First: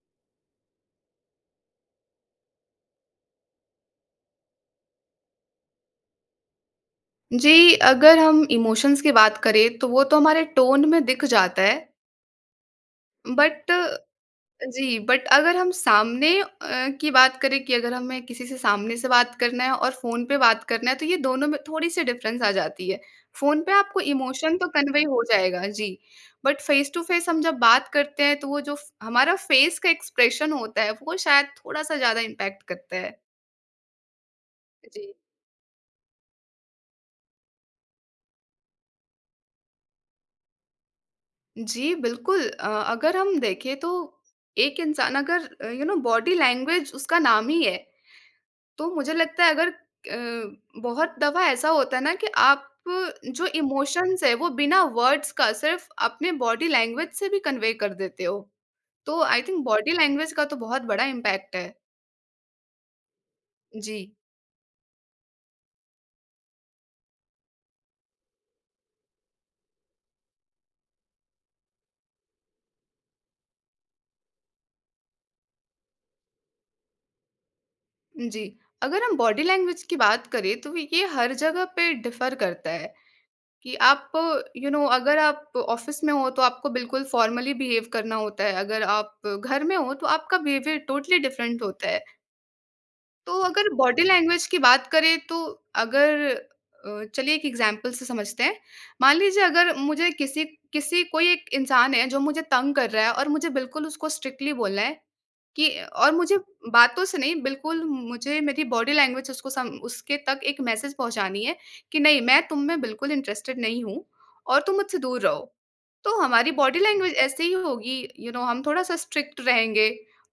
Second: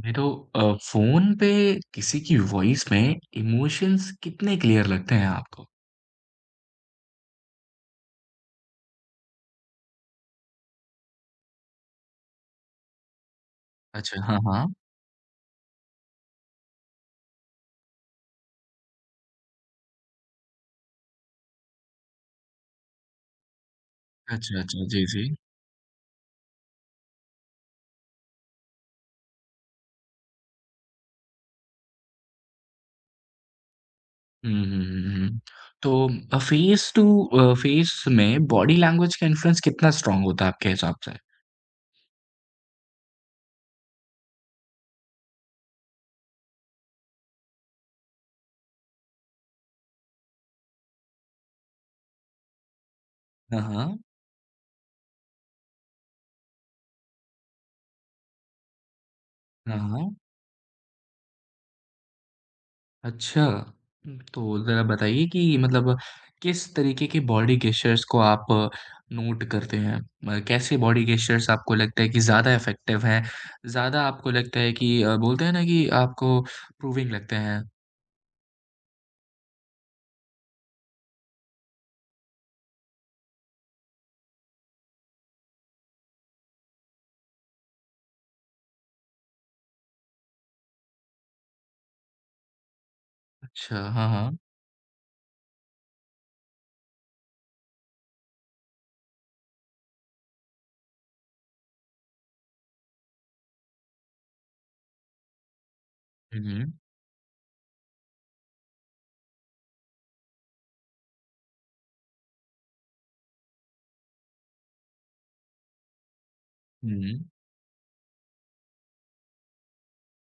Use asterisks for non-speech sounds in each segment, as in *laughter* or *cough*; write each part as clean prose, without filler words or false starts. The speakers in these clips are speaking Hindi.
नहीं तो फ़ोन पे किसी की वॉइस में इमोशंस कितने क्लियर लगते हैं आपको? जी, अगर हम इमोशंस की बात करें तो वो तो हमारे टोन में दिख जाता है। बट अच्छा, हाँ, हाँ। जी, बट अगर हम सामने की बात करें कि अगर हमें किसी से सामने से बात करना है और फ़ोन पे बात करना है तो ये दोनों में थोड़ी-सी डिफ़रेंस आ जाती है। फ़ोन पे आपको इमोशन अच्छा, तो अच्छा। कन्वे जी, हो जी। जाएगा, जी। बट फ़ेस टू फ़ेस हम जब बात करते हैं तो वो जो फ हमारा फ़ेस का एक्सप्रेशन होता है वो शायद थोड़ा-सा ज़्यादा इम्पैक्ट करता है। हुँ, हुँ, जी। हुँ, हुँ। तो फ़ेस टू फ़ेस में बॉडी लैंग्वेज का इन्फ्लुएंस कितना स्ट्रॉन्ग होता है आपके हिसाब से? जी, बिल्कुल। अगर हम देखें तो एक इंसान अगर यू नो बॉडी लैंग्वेज उसका नाम ही है, तो मुझे लगता है अगर अ, बहुत दफ़ा ऐसा होता है ना कि आप जो हाँ, हाँ। इमोशंस है वो बिना वर्ड्स का सिर्फ़ अपने बॉडी लैंग्वेज से भी कन्वे कर देते हो। तो आई थिंक हाँ, बॉडी हाँ। लैंग्वेज का तो बहुत बड़ा इम्पैक्ट है। अच्छा। जी, तो ज़रा बताइए कि मतलब किस तरीके के बॉडी गेस्चर्स को आप नोट करते हैं? म कैसे बॉडी गेस्चर्स आपको लगता है कि ज़्यादा इफ़ेक्टिव हैं? ज़्यादा आपको लगता है कि बोलते हैं ना कि आपको प्रूविंग लगते हैं? जी। अगर हम बॉडी लैंग्वेज की बात करें तो ये हर जगह पे डिफ़र करता है। कि आप यू नो अगर आप ऑफिस में हो तो आपको बिल्कुल फॉर्मली बिहेव करना होता है, अगर आप घर में हो तो आपका बिहेवियर टोटली डिफरेंट होता है। तो अगर अच्छा, बॉडी हाँ, हाँ। लैंग्वेज की बात करें तो अगर अ, चलिए एक एग्जांपल से समझते हैं। मान लीजिए अगर मुझे किसी किसी कोई एक इंसान है जो मुझे तंग कर रहा है और मुझे बिल्कुल उसको स्ट्रिक्टली बोलना है कि और मुझे हुँ, हुँ। बातों से नहीं, बिल्कुल मुझे मेरी बॉडी लैंग्वेज उसको सम उसके तक एक मैसेज पहुंचानी है कि नहीं मैं तुम में बिल्कुल इंटरेस्टेड नहीं हूँ और तुम मुझसे दूर रहो। तो हमारी बॉडी लैंग्वेज हुँ, ऐसे ही होगी, यू you नो know, हम थोड़ा-सा स्ट्रिक्ट रहेंगे।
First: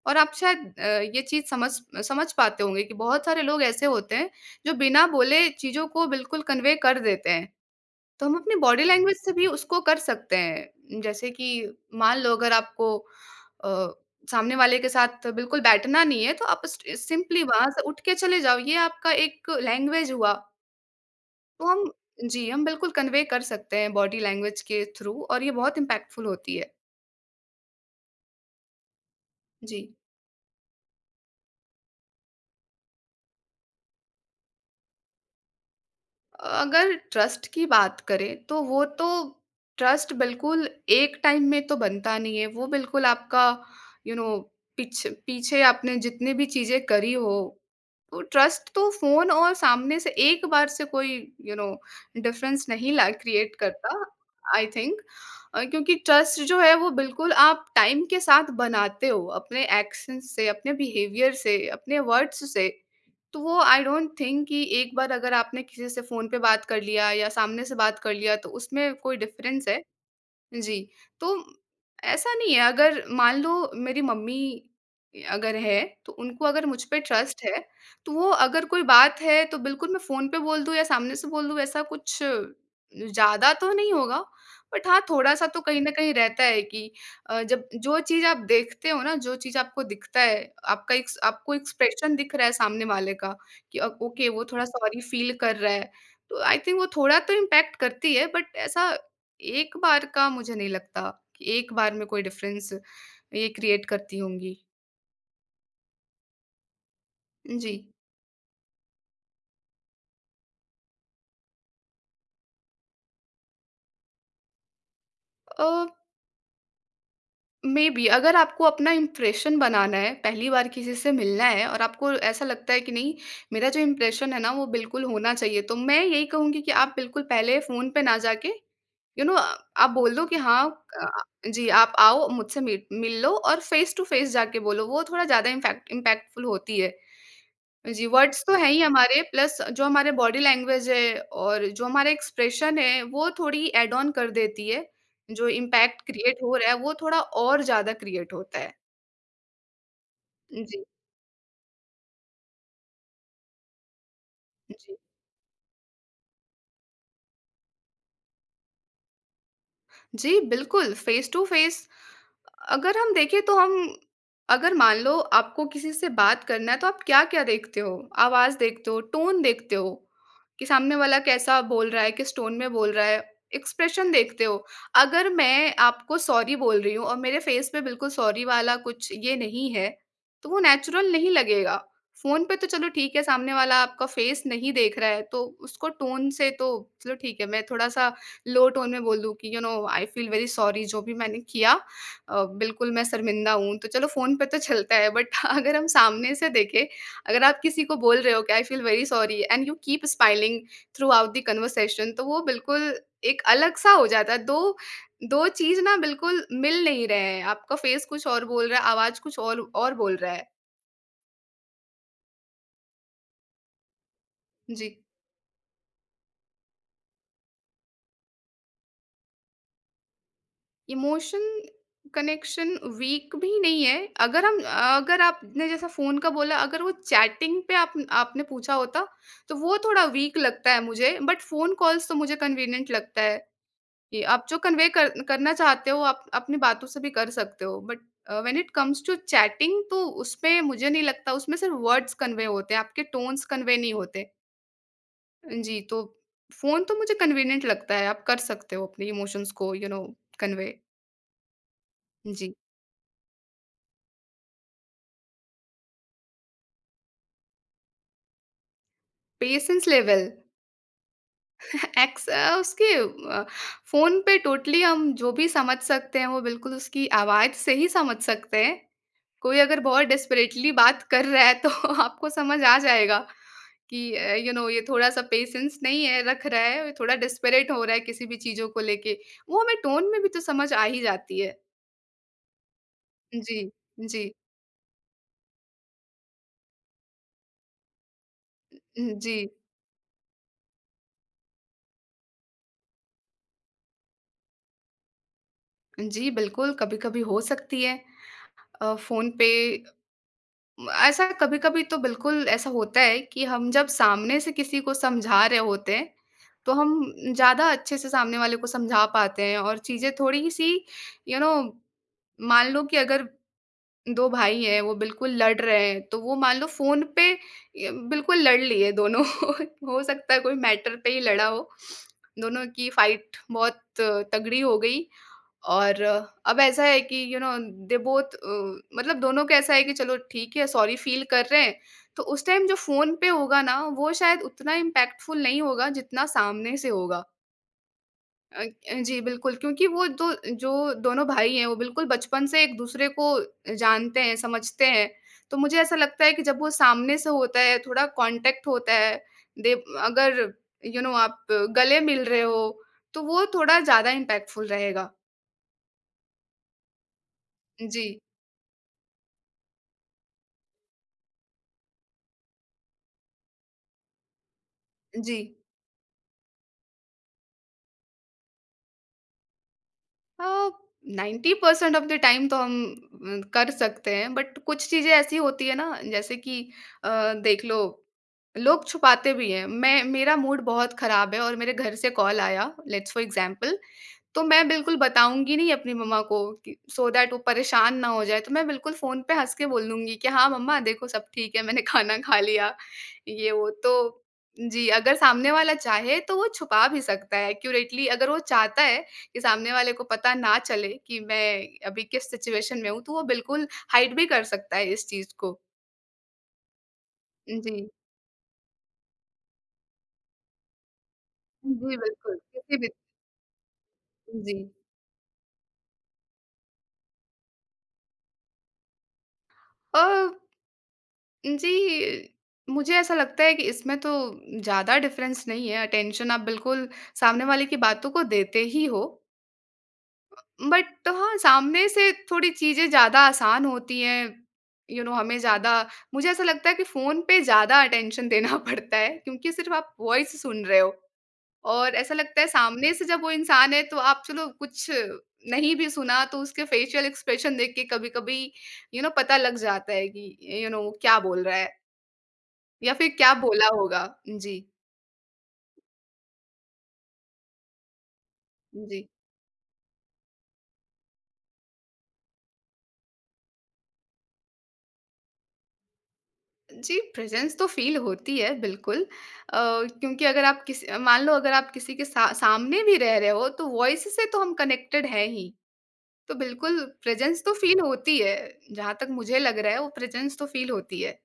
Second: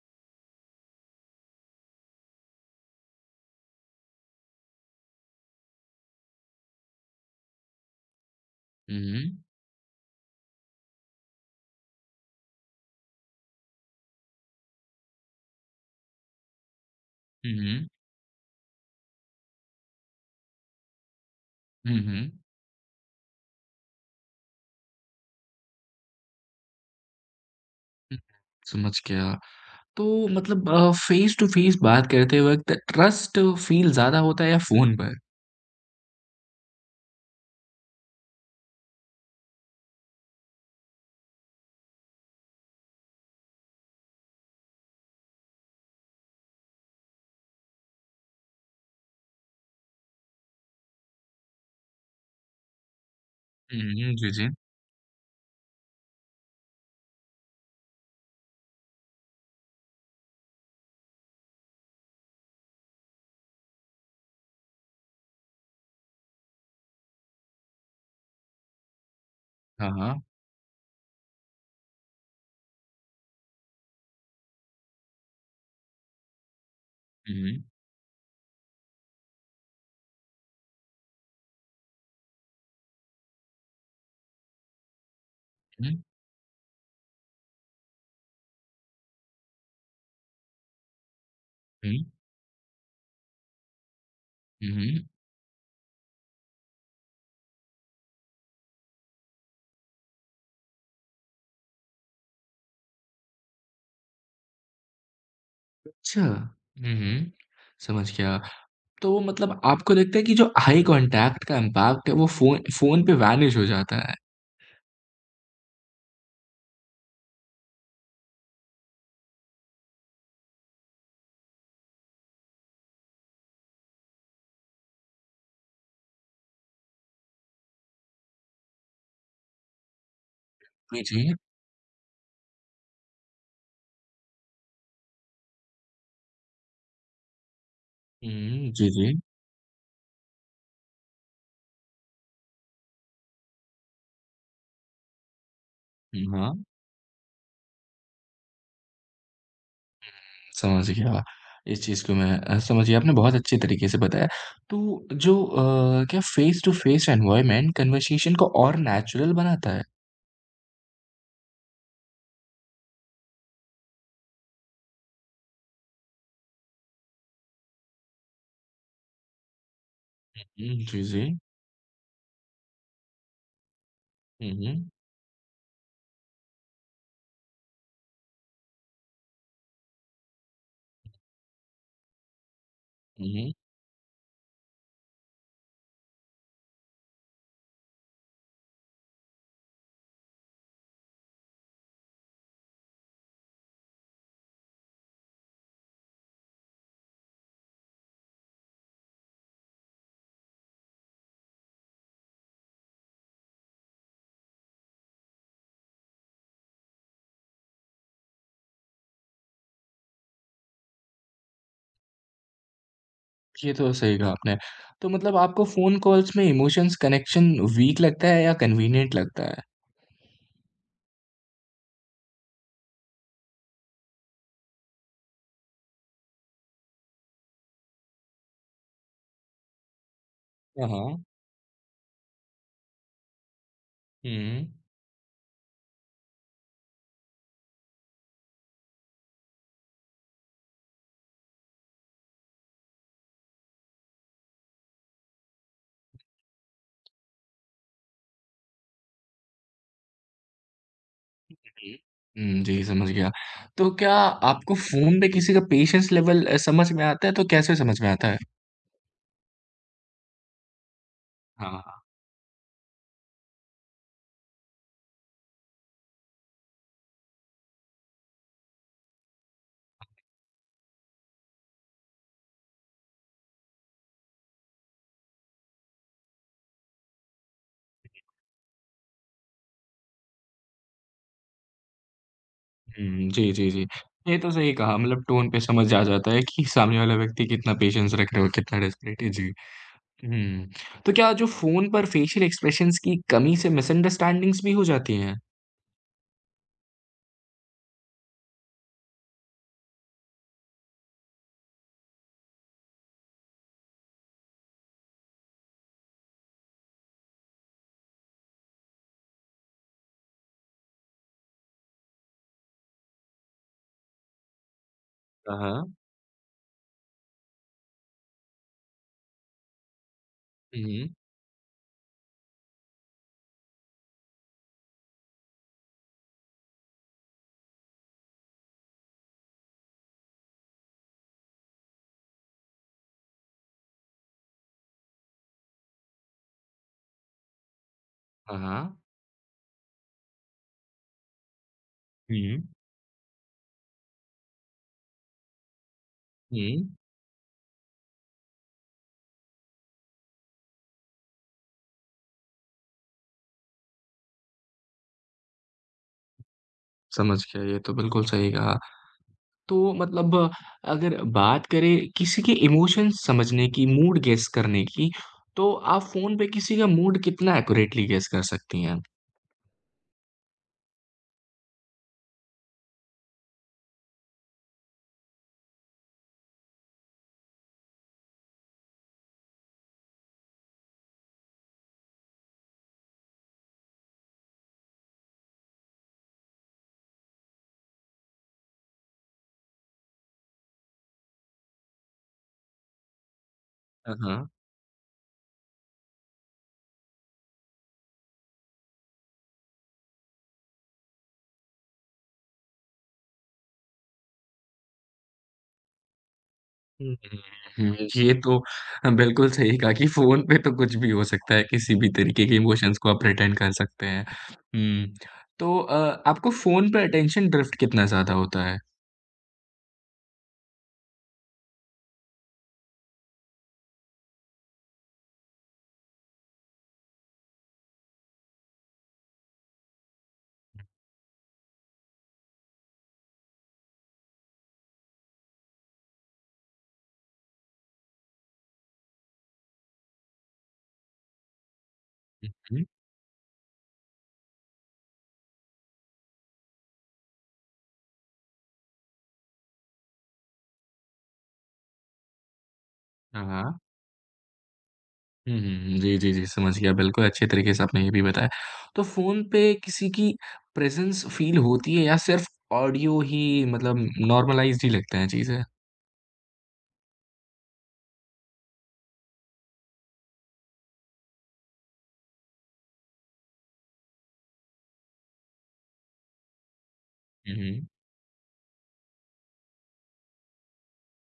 और आप शायद ये चीज़ समझ समझ पाते होंगे कि बहुत सारे लोग ऐसे होते हैं, जो बिना बोले चीज़ों को बिल्कुल कन्वे कर देते हैं। तो हम अपनी बॉडी लैंग्वेज से हुँ, भी उसको कर सकते हैं। जैसे कि मान लो अगर आपको अ, सामने वाले के साथ बिल्कुल बैठना नहीं है, तो आप स्ट सिंपली वहाँ से हुँ, उठ के चले जाओ, ये आपका एक लैंग्वेज हुआ। तो हम हुँ, हुँ, जी, हम बिल्कुल कन्वे कर सकते हैं बॉडी लैंग्वेज के थ्रू और ये बहुत इम्पैक्टफुल होती है। हुँ। समझ गया। जी। तो मतलब फ़ेस टू फ़ेस बात करते वक़्त ट्रस्ट फ़ील ज़्यादा होता है या फ़ोन पर? अगर ट्रस्ट की बात करें तो वो तो ट्रस्ट बिल्कुल एक टाइम में तो बनता नहीं है। वो बिल्कुल आपका यू नो पीछे पीछे आपने जितनी भी चीज़ें करी हो, तो ट्रस्ट तो फ़ोन और सामने से एक बार से कोई यू नो डिफ़रेंस नहीं ला क्रिएट हुँ, करता। हुँ। जी, जी। आई थिंक क्योंकि ट्रस्ट जो है वो बिल्कुल आप टाइम के साथ बनाते हो, अपने एक्शंस से, अपने बिहेवियर से, अपने वर्ड्स से। तो वो आई डोंट थिंक कि एक बार अगर आपने किसी से फ़ोन पे बात कर लिया या सामने से बात कर लिया तो उसमें कोई डिफ़रेंस है। हाँ, हाँ। जी, तो ऐसा नहीं है, अगर मान लो मेरी मम्मी अगर है, तो उनको अगर मुझ पे ट्रस्ट है, हुँ, तो वो अगर कोई बात है तो बिल्कुल मैं फ़ोन पे बोल दूँ या सामने से बोल दूँ ऐसा कुछ ज़्यादा तो नहीं होगा। बट हाँ, थोड़ा-सा तो कहीं न हुँ, कहीं रहता है कि जब जो चीज़ आप देखते हो ना, जो चीज़ आपको दिखता है, आपका एक आपको हुँ। एक्सप्रेशन दिख रहा है सामने वाले का कि ओके वो थोड़ा हुँ, सॉरी हुँ। फ़ील कर रहा है, तो आई थिंक वो थोड़ा तो इम्पैक्ट करती है, बट ऐसा एक बार का मुझे नहीं लगता कि एक बार में कोई डिफ़रेंस ये क्रिएट करती होंगी। अच्छा। हुँ, हुँ। जी। समझ गया। तो वो मतलब आपको लगता है कि जो आई कॉन्टैक्ट का इम्पैक्ट है वो फ़ोन फ़ोन पे वैनिश हो जाता है। अ मेबी अगर आपको अपना इम्प्रेशन बनाना है, पहली बार किसी से मिलना है और आपको ऐसा लगता है कि नहीं, मेरा जो इम्प्रेशन है ना वो बिल्कुल होना चाहिए, तो मैं यही कहूँगी कि आप बिल्कुल पहले फ़ोन पे ना जाके यू नो आप बोल दो कि हाँ जी, अ, जी। जी, आप आओ मुझसे मीट मिल लो और फ़ेस टू फ़ेस जाके बोलो, वो थोड़ा ज़्यादा इम्फैक्ट इम्पैक्टफुल होती है। जी, वर्ड्स तो हैं हुँ, ही जी, जी। हमारे, प्लस जो हमारे बॉडी लैंग्वेज है और जो हमारा एक्सप्रेशन है, वो थोड़ी ऐड ऑन कर देती है। जो इम्पैक्ट हुँ, क्रिएट हाँ, हो रहा है, वो थोड़ा और ज़्यादा क्रिएट होता है। जी, समझ गया। इस चीज़ को मैं समझ गया आपने बहुत अच्छे तरीके से बताया। जी। तो जो क्या face to face environment conversation को और नेचुरल बनाता है? जी, बिल्कुल, फ़ेस टू फ़ेस अगर हम देखें तो हम अगर मान लो आपको किसी से बात करना है तो आप क्या-क्या देखते हो? आवाज़ देखते हो, टोन देखते हो, कि हुँ, सामने जी, वाला जी। कैसा बोल रहा है, किस टोन में बोल रहा है, एक्सप्रेशन देखते हुँ, हो। हुँ। अगर मैं आपको सॉरी बोल रही हूँ और मेरे फ़ेस पे बिल्कुल सॉरी वाला कुछ ये नहीं है, तो वो नेचुरल नहीं लगेगा। फ़ोन पे तो चलो ठीक है, हुँ, हुँ। सामने वाला आपका फ़ेस नहीं देख रहा है, तो उसको टोन से तो चलो ठीक है, मैं थोड़ा-सा लो टोन में बोल दूँ कि you know I feel very sorry, जो भी मैंने किया बिल्कुल मैं शर्मिंदा हूँ। तो चलो फ़ोन पे तो चलता है, बट *laughs* अगर हम सामने से देखें, अगर आप किसी को बोल रहे हो कि I feel very sorry and you keep smiling throughout the conversation, तो वो बिल्कुल एक अलग-सा हो जाता है। 2 चीज़ ना बिल्कुल मिल नहीं रहे हैं। आपका फेस कुछ और बोल रहा है, आवाज़ कुछ और बोल रहा है। ये तो सही कहा आपने। जी। तो मतलब आपको फ़ोन कॉल्स में इमोशंस कनेक्शन वीक लगता है या कन्वीनिएंट लगता है? इमोशन कनेक्शन वीक भी नहीं है, अगर हम अगर आपने जैसा फ़ोन का बोला, अगर वो चैटिंग पे आप आपने पूछा होता तो वो थोड़ा वीक लगता है हाँ, मुझे, हाँ। बट फ़ोन कॉल्स तो मुझे कन्वीनिएंट लगता है कि आप जो हुँ। करना चाहते हो आप अपनी बातों से भी कर सकते हो, but when it comes to chatting तो उसमें मुझे नहीं लगता, उसमें सिर्फ वर्ड्स कन्वे होते हैं, आपके टोन्स कन्वे नहीं होते। जी, तो फ़ोन तो मुझे कन्वीनियंट लगता है, आप कर सकते हो अपने इमोशंस को यू नो कन्वे। हुँ। जी। हुँ, जी, समझ गया। तो क्या आपको फ़ोन पे किसी का पेशेंस लेवल समझ में आता है तो कैसे समझ में आता है? पेशेंस लेवल हाँ। उसके अ, फ़ोन पे टोटली हम जो भी समझ सकते हैं, वो बिल्कुल उसकी आवाज़ से ही समझ सकते हैं। कोई अगर बहुत डेस्परेटली बात कर रहा है तो *laughs* आपको समझ आ जाएगा कि यू नो ये थोड़ा-सा पेशेंस नहीं है, रख रहा है, ये थोड़ा डेस्परेट हो रहा है किसी भी चीज़ों को लेके। वो हमें टोन में भी तो समझ आ ही जाती है। हुँ, जी, जी, जी, जी। जी, ये तो सही कहा मतलब टोन पे समझ आ जाता है कि सामने वाला व्यक्ति कितना पेशेंस रख रहा है और कितना डेस्परेट है। जी। जी, हुँ। तो क्या जो फ़ोन पर फेशियल एक्सप्रेशंस की कमी से मिसअंडरस्टैंडिंग्स भी हो जाती हैं? जी, बिल्कुल कभी-कभी हो सकती है। फ़ोन पे ऐसा कभी-कभी तो बिल्कुल ऐसा होता है कि हम जब सामने से किसी को समझा रहे होते हैं, तो हम ज़्यादा अच्छे से सामने वाले को समझा पाते हैं और चीज़ें थोड़ी-सी यू नो मान लो कि अगर 2 भाई हैं, वो बिल्कुल हाँ, लड़ रहे हाँ। हैं, तो वो मान लो फ़ोन पे य बिल्कुल लड़ लिए दोनों। *laughs* हो सकता है कोई मैटर हुँ। पे ही लड़ा हो। दोनों की फाइट बहुत तगड़ी हो गई। और अब ऐसा है कि you know they both uh, मतलब दोनों का ऐसा है कि चलो ठीक है सॉरी फील कर रहे हैं। तो उस टाइम जो फ़ोन पे होगा ना वो शायद उतना इम्पैक्टफुल नहीं होगा जितना सामने से होगा। हाँ, अ, हाँ। जी बिल्कुल, क्योंकि वो दो जो दोनों भाई हैं वो बिल्कुल बचपन हुँ। से एक-दूसरे को जानते हैं, समझते हैं। तो मुझे ऐसा लगता है कि जब हुँ, वो सामने से होता है, थोड़ा कॉन्टैक्ट होता है, दे अगर यू you नो know, आप गले मिल रहे हो, तो वो थोड़ा ज़्यादा इम्पैक्टफुल रहेगा। समझ गया, ये तो जी, बिल्कुल सही कहा। तो मतलब अगर बात करें किसी के इमोशंस समझने की, मूड गेस करने की, जी। तो आप फ़ोन पे किसी का मूड कितना एक्यूरेटली गेस कर सकती हैं? अ, 90% ऑफ द टाइम तो हम कर सकते हैं, बट कुछ चीज़ें ऐसी होती है ना, जैसे कि अ, देख लो लोग छुपाते भी हैं, मैं मेरा मूड बहुत खराब है और मेरे घर से कॉल आया लेट्स फॉर एग्जाम्पल, तो मैं बिल्कुल बताऊँगी नहीं अपनी मम्मा को कि सो दैट वो परेशान ना हो जाएँ, तो मैं बिल्कुल फ़ोन पे हँस के बोल दूँगी कि हाँ, मम्मा देखो सब ठीक है, मैंने *laughs* खाना खा लिया, ये वो। तो हाँ, हाँ। जी, अगर सामने वाला चाहे तो वो छुपा भी सकता है एक्यूरेटली, अगर वो चाहता है कि सामने वाले को पता ना चले कि मैं अभी किस सिचुएशन में हूँ, तो वो बिल्कुल हाइड भी कर सकता है इस चीज़ को। हुँ, हुँ, जी। हुँ, ये तो बिल्कुल सही कहा कि फ़ोन पे तो कुछ भी हो सकता है, किसी जी, भी बिल्कुल, तरीके के किसी भी इमोशंस को आप प्रिटेंड कर सकते हैं। जी। हुँ, तो आपको फ़ोन पे अटेंशन ड्रिफ्ट कितना ज़्यादा होता है? अ, जी, मुझे ऐसा लगता है कि इसमें तो ज़्यादा डिफ़रेंस नहीं है, अटेंशन आप बिल्कुल सामने वाले की बातों को देते ही हो। बट हाँ, सामने से थोड़ी चीज़ें ज़्यादा आसान होती हैं, यू you नो know, हमें ज़्यादा मुझे ऐसा लगता है कि फ़ोन पे ज़्यादा अटेंशन देना *laughs* पड़ता है क्योंकि सिर्फ़ आप वॉइस सुन रहे हो और ऐसा लगता है हुँ, हुँ। सामने से जब वो इंसान है तो आप चलो कुछ नहीं भी सुना तो उसके फेशियल एक्सप्रेशन देख के कभी-कभी यू नो पता लग जाता है कि यू नो वो क्या बोल रहा है। या फिर क्या हाँ, बोला हाँ। होगा? जी। हुँ, हुँ। जी, जी, जी, समझ गया बिल्कुल अच्छे तरीके से आपने ये भी बताया। तो जी। फ़ोन पे किसी की प्रेज़ेंस फ़ील होती है या सिर्फ़ ऑडियो ही मतलब नॉर्मलाइज़्ड ही लगते हैं चीज़ें? जी, प्रेज़ेंस तो फ़ील होती है बिल्कुल क्योंकि अगर आप किसी मान लो अगर आप किसी के सा सामने भी रह रहे हो, तो वॉइस से तो हम कनेक्टेड हैं ही। तो बिल्कुल प्रेज़ेंस तो हुँ, फ़ील हुँ। होती है, जहाँ तक मुझे लग रहा है वो प्रेज़ेंस तो फ़ील होती है।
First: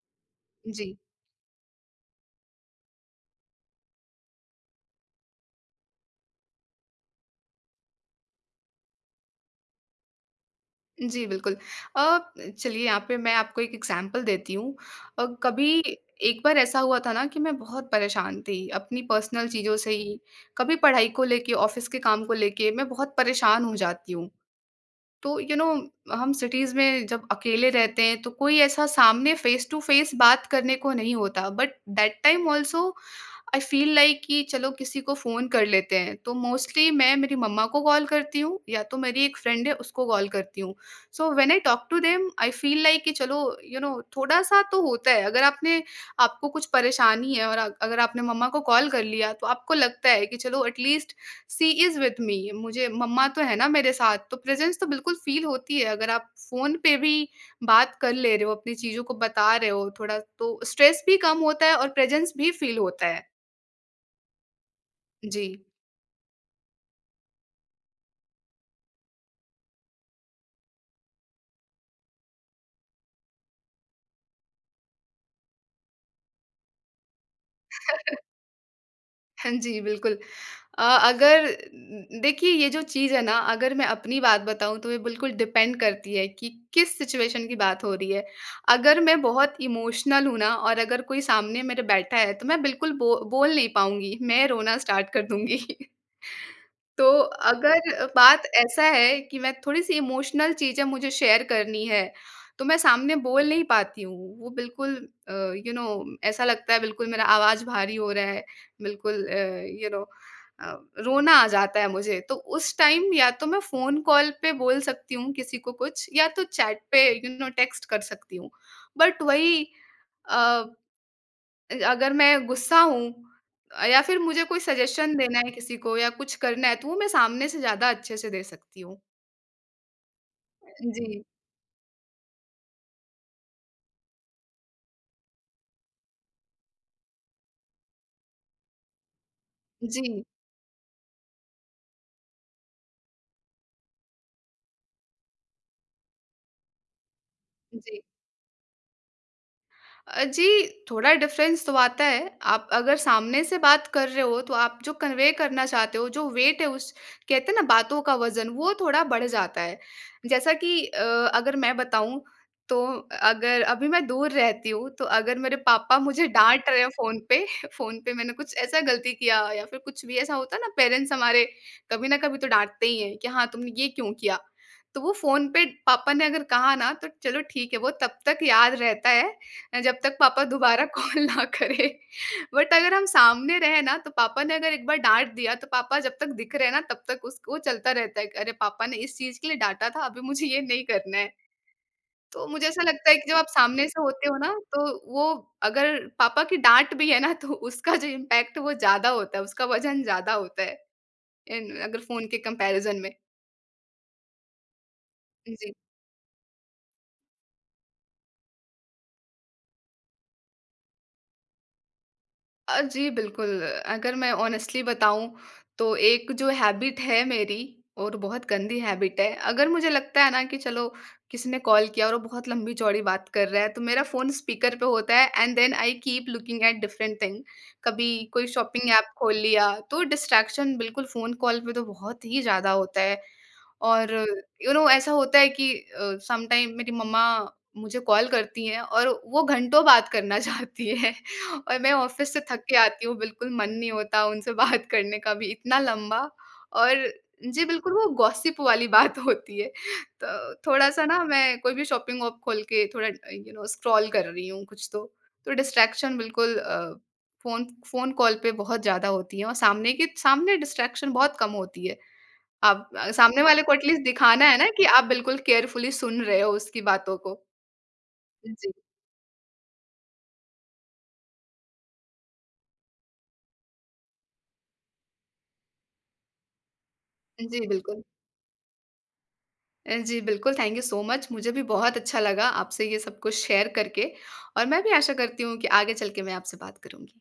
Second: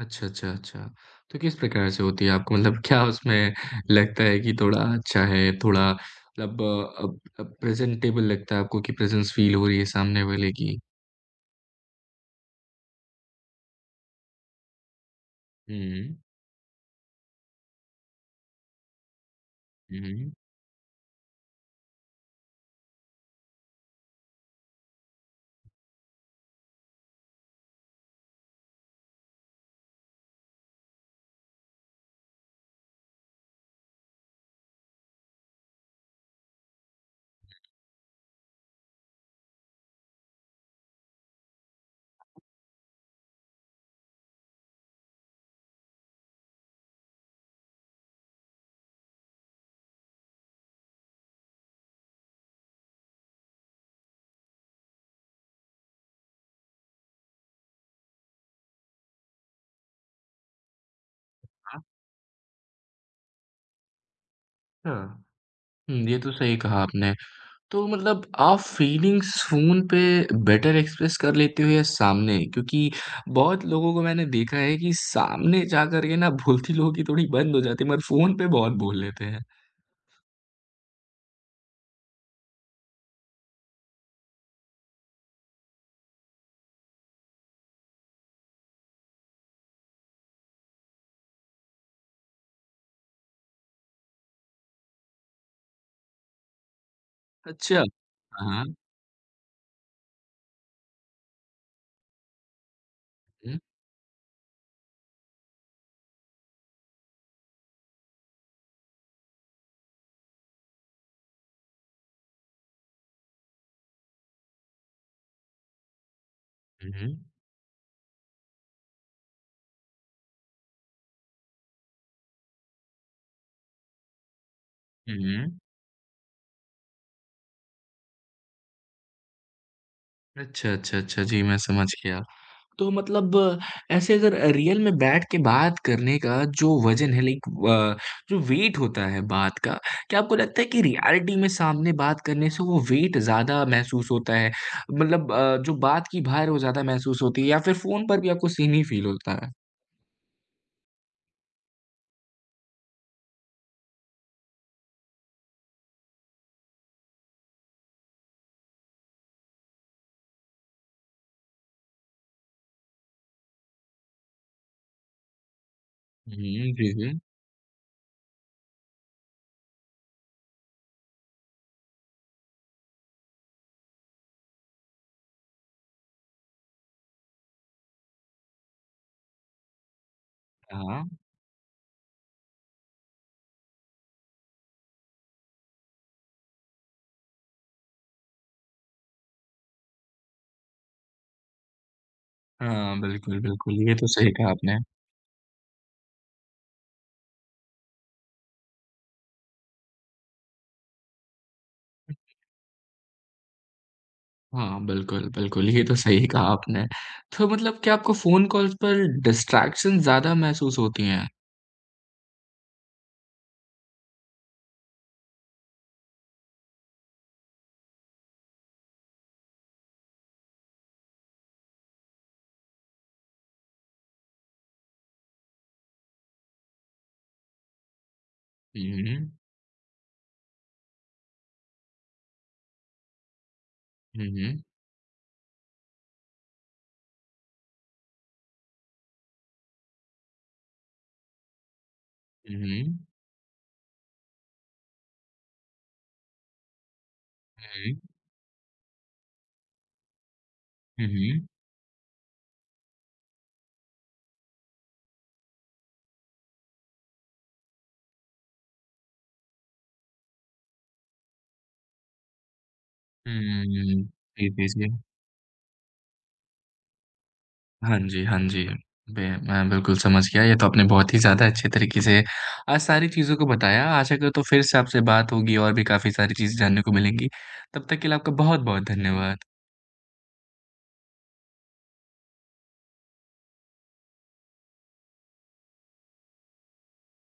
अच्छा, अच्छा, अच्छा। जी। तो किस प्रकार से होती है आपको मतलब क्या उसमें लगता है कि थोड़ा अच्छा है, थोड़ा मतलब अब प्रेज़ेंटेबल लगता है आपको कि प्रेज़ेंस फ़ील हो रही है सामने वाले की? जी, बिल्कुल। अ, चलिए यहाँ पे मैं आपको एक एग्ज़ाम्पल देती हूँ। हुँ, कभी हुँ। एक बार ऐसा हुआ था ना कि मैं बहुत परेशान थी, अपनी पर्सनल चीज़ों से हुँ, ही। हुँ। कभी पढ़ाई को लेके, ऑफ़िस के काम को लेके मैं बहुत परेशान हो जाती हूँ। तो यू you नो हम सिटीज़ में जब अकेले रहते हैं तो कोई ऐसा सामने फ़ेस टू फ़ेस बात करने को नहीं होता। But that time also I feel like कि चलो किसी को फ़ोन कर लेते हैं, तो मोस्टली मैं मेरी मम्मा को कॉल करती हूँ या तो मेरी एक फ्रेंड है उसको कॉल करती हूँ। So when I talk to them I feel like कि चलो यू you नो थोड़ा-सा तो होता है। अगर आपने आपको कुछ परेशानी है और अगर आपने मम्मा को कॉल कर लिया तो आपको लगता है कि चलो at least she is with me मुझे मम्मा तो है ना मेरे साथ, तो प्रेज़ेंस तो बिल्कुल फ़ील होती है। अगर आप फ़ोन पे भी बात कर ले रहे हो, अपनी चीज़ों को बता रहे हो थोड़ा, तो स्ट्रेस भी कम होता है और प्रेज़ेंस भी फ़ील होता है। अच्छा। जी। हुँ, ये तो सही कहा आपने। तो मतलब आप फीलिंग्स फ़ोन पे बेटर एक्सप्रेस कर लेते हो या सामने? क्योंकि बहुत लोगों को मैंने देखा है कि सामने जाकर के ना बोलती लोगों की थोड़ी बंद हो जाती है, मगर फ़ोन *laughs* पे बहुत बोल लेते हैं। जी, बिल्कुल। अगर देखिए ये जो चीज़ है ना, अगर मैं अपनी बात बताऊँ तो ये बिल्कुल डिपेंड करती है कि किस सिचुएशन की बात हो रही है। अगर मैं बहुत इमोशनल हूँ ना और अगर कोई सामने मेरे बैठा है तो मैं बिल्कुल बो बोल नहीं पाऊँगी, मैं रोना स्टार्ट कर दूँगी। *laughs* तो अगर अच्छा। बात हाँ, हाँ। ऐसा है कि मैं थोड़ी-सी इमोशनल चीज़ें मुझे शेयर करनी है, तो मैं सामने बोल हुँ, नहीं पाती हूँ। वो बिल्कुल अ, यू नो ऐसा लगता है बिल्कुल मेरा आवाज़ भारी हो रहा है, बिल्कुल यू नो अ, रोना आ जाता है मुझे। तो उस टाइम या तो मैं फ़ोन कॉल पे बोल सकती हूँ किसी को कुछ या तो चैट हुँ। पे यू नो टेक्स्ट कर सकती हूँ। बट वही अ, अगर मैं गुस्सा हूँ या फिर मुझे कोई हुँ, सजेशन देना हुँ। है किसी को या कुछ करना है, तो वो मैं सामने से ज़्यादा अच्छे से दे सकती हूँ। अच्छा, अच्छा, जी, अच्छा। जी, मैं समझ गया। तो मतलब ऐसे अगर रियल में बैठ के बात करने का जो वज़न है लाइक जो वेट होता है बात का, क्या जी, आपको लगता है कि रियलिटी में सामने बात करने से वो वेट ज़्यादा महसूस होता है? मतलब जो बात की भार है वो ज़्यादा महसूस होती है या फिर जी। फ़ोन पर भी आपको सेम ही फ़ील होता है? जी, थोड़ा डिफ़रेंस तो आता है। आप अगर सामने से बात कर रहे हो, तो आप जो कन्वे करना चाहते हो, जो वेट है उस कहते हैं ना बातों का वज़न, वो थोड़ा बढ़ जाता है। जैसा कि अगर मैं बताऊँ, तो अगर अभी मैं दूर रहती हूँ, तो अगर मेरे पापा मुझे हुँ, डाँट रहे हैं जी, जी। फ़ोन पे *laughs* फ़ोन पे मैंने कुछ ऐसा गलती किया या फिर कुछ भी ऐसा होता है ना, पेरेंट्स हमारे कभी ना कभी तो डाँटते ही हैं कि हाँ, तुमने ये क्यों किया? तो वो फ़ोन पे पापा ने अगर कहा ना, तो चलो ठीक है, वो तब तक याद रहता है जब तक पापा दोबारा हाँ। कॉल ना करे। बट अगर हम सामने रहे ना तो पापा ने अगर एक बार डांट दिया तो पापा जब तक दिख रहे हैं ना तब तक उसको चलता रहता है कि अरे पापा ने इस चीज के लिए डांटा था अभी मुझे ये नहीं करना है। तो मुझे ऐसा हाँ, लगता है कि जब बिल्कुल, आप बिल्कुल, सामने ये से तो होते सही हो कहा ना आपने। तो वो अगर पापा की डांट भी है ना तो उसका जो इम्पैक्ट वो ज्यादा होता है, उसका वजन ज्यादा होता है अगर फोन के कंपैरिजन में। हाँ, बिल्कुल, बिल्कुल, जी। ये तो सही कहा आपने। तो मतलब क्या आपको फ़ोन कॉल्स पर डिस्ट्रैक्शन ज़्यादा महसूस होती हैं? जी, बिल्कुल। अगर मैं ऑनेस्टली बताऊँ, तो एक जो हैबिट है मेरी और बहुत गंदी हैबिट है, अगर मुझे लगता है ना कि चलो, किसी ने कॉल किया और वो बहुत लंबी-चौड़ी बात कर रहा है, तो मेरा फ़ोन स्पीकर पे होता है and then I keep looking at different thing. कभी कोई शॉपिंग हुँ, ऐप हुँ। खोल लिया, तो डिस्ट्रैक्शन बिल्कुल फ़ोन कॉल पे तो बहुत ही ज़्यादा होता है। और हुँ, हुँ। यू नो ऐसा होता है कि सम टाइम मेरी मम्मा मुझे कॉल करती हैं और वो घंटों बात करना चाहती है *laughs* और मैं ऑफिस से हुँ, थक के हुँ। आती हूँ, बिल्कुल मन नहीं होता उनसे बात करने का भी इतना लंबा। और जी, बिल्कुल वो गॉसिप वाली बात होती है। तो थोड़ा-सा हुँ, ना हुँ। मैं कोई भी शॉपिंग ऐप खोल के थोड़ा यू नो स्क्रॉल कर रही हूँ कुछ तो डिस्ट्रैक्शन बिल्कुल फ़ोन फ़ोन कॉल पे बहुत ज़्यादा होती है और सामने के सामने डिस्ट्रैक्शन बहुत कम होती है। आप सामने वाले हुँ, को एटलीस्ट दिखाना जी, है ना जी, कि जी। आप बिल्कुल केयरफुली सुन रहे हो उसकी बातों को। हाँ जी, हाँ जी। जी। बे मैं बिल्कुल समझ गया, ये तो आपने बहुत ही ज़्यादा अच्छे तरीके से आज सारी चीज़ों को बताया। आशा करता हूँ फिर से आपसे बात होगी और भी काफ़ी सारी चीज़ें जानने को मिलेंगी। जी, तब तक बिल्कुल। के लिए आपका बहुत-बहुत धन्यवाद। जी, बिल्कुल, थैंक यू सो मच। मुझे भी बहुत अच्छा लगा आपसे ये सब कुछ शेयर करके और मैं भी आशा करती हूँ कि आगे चल के मैं आपसे बात करूँगी।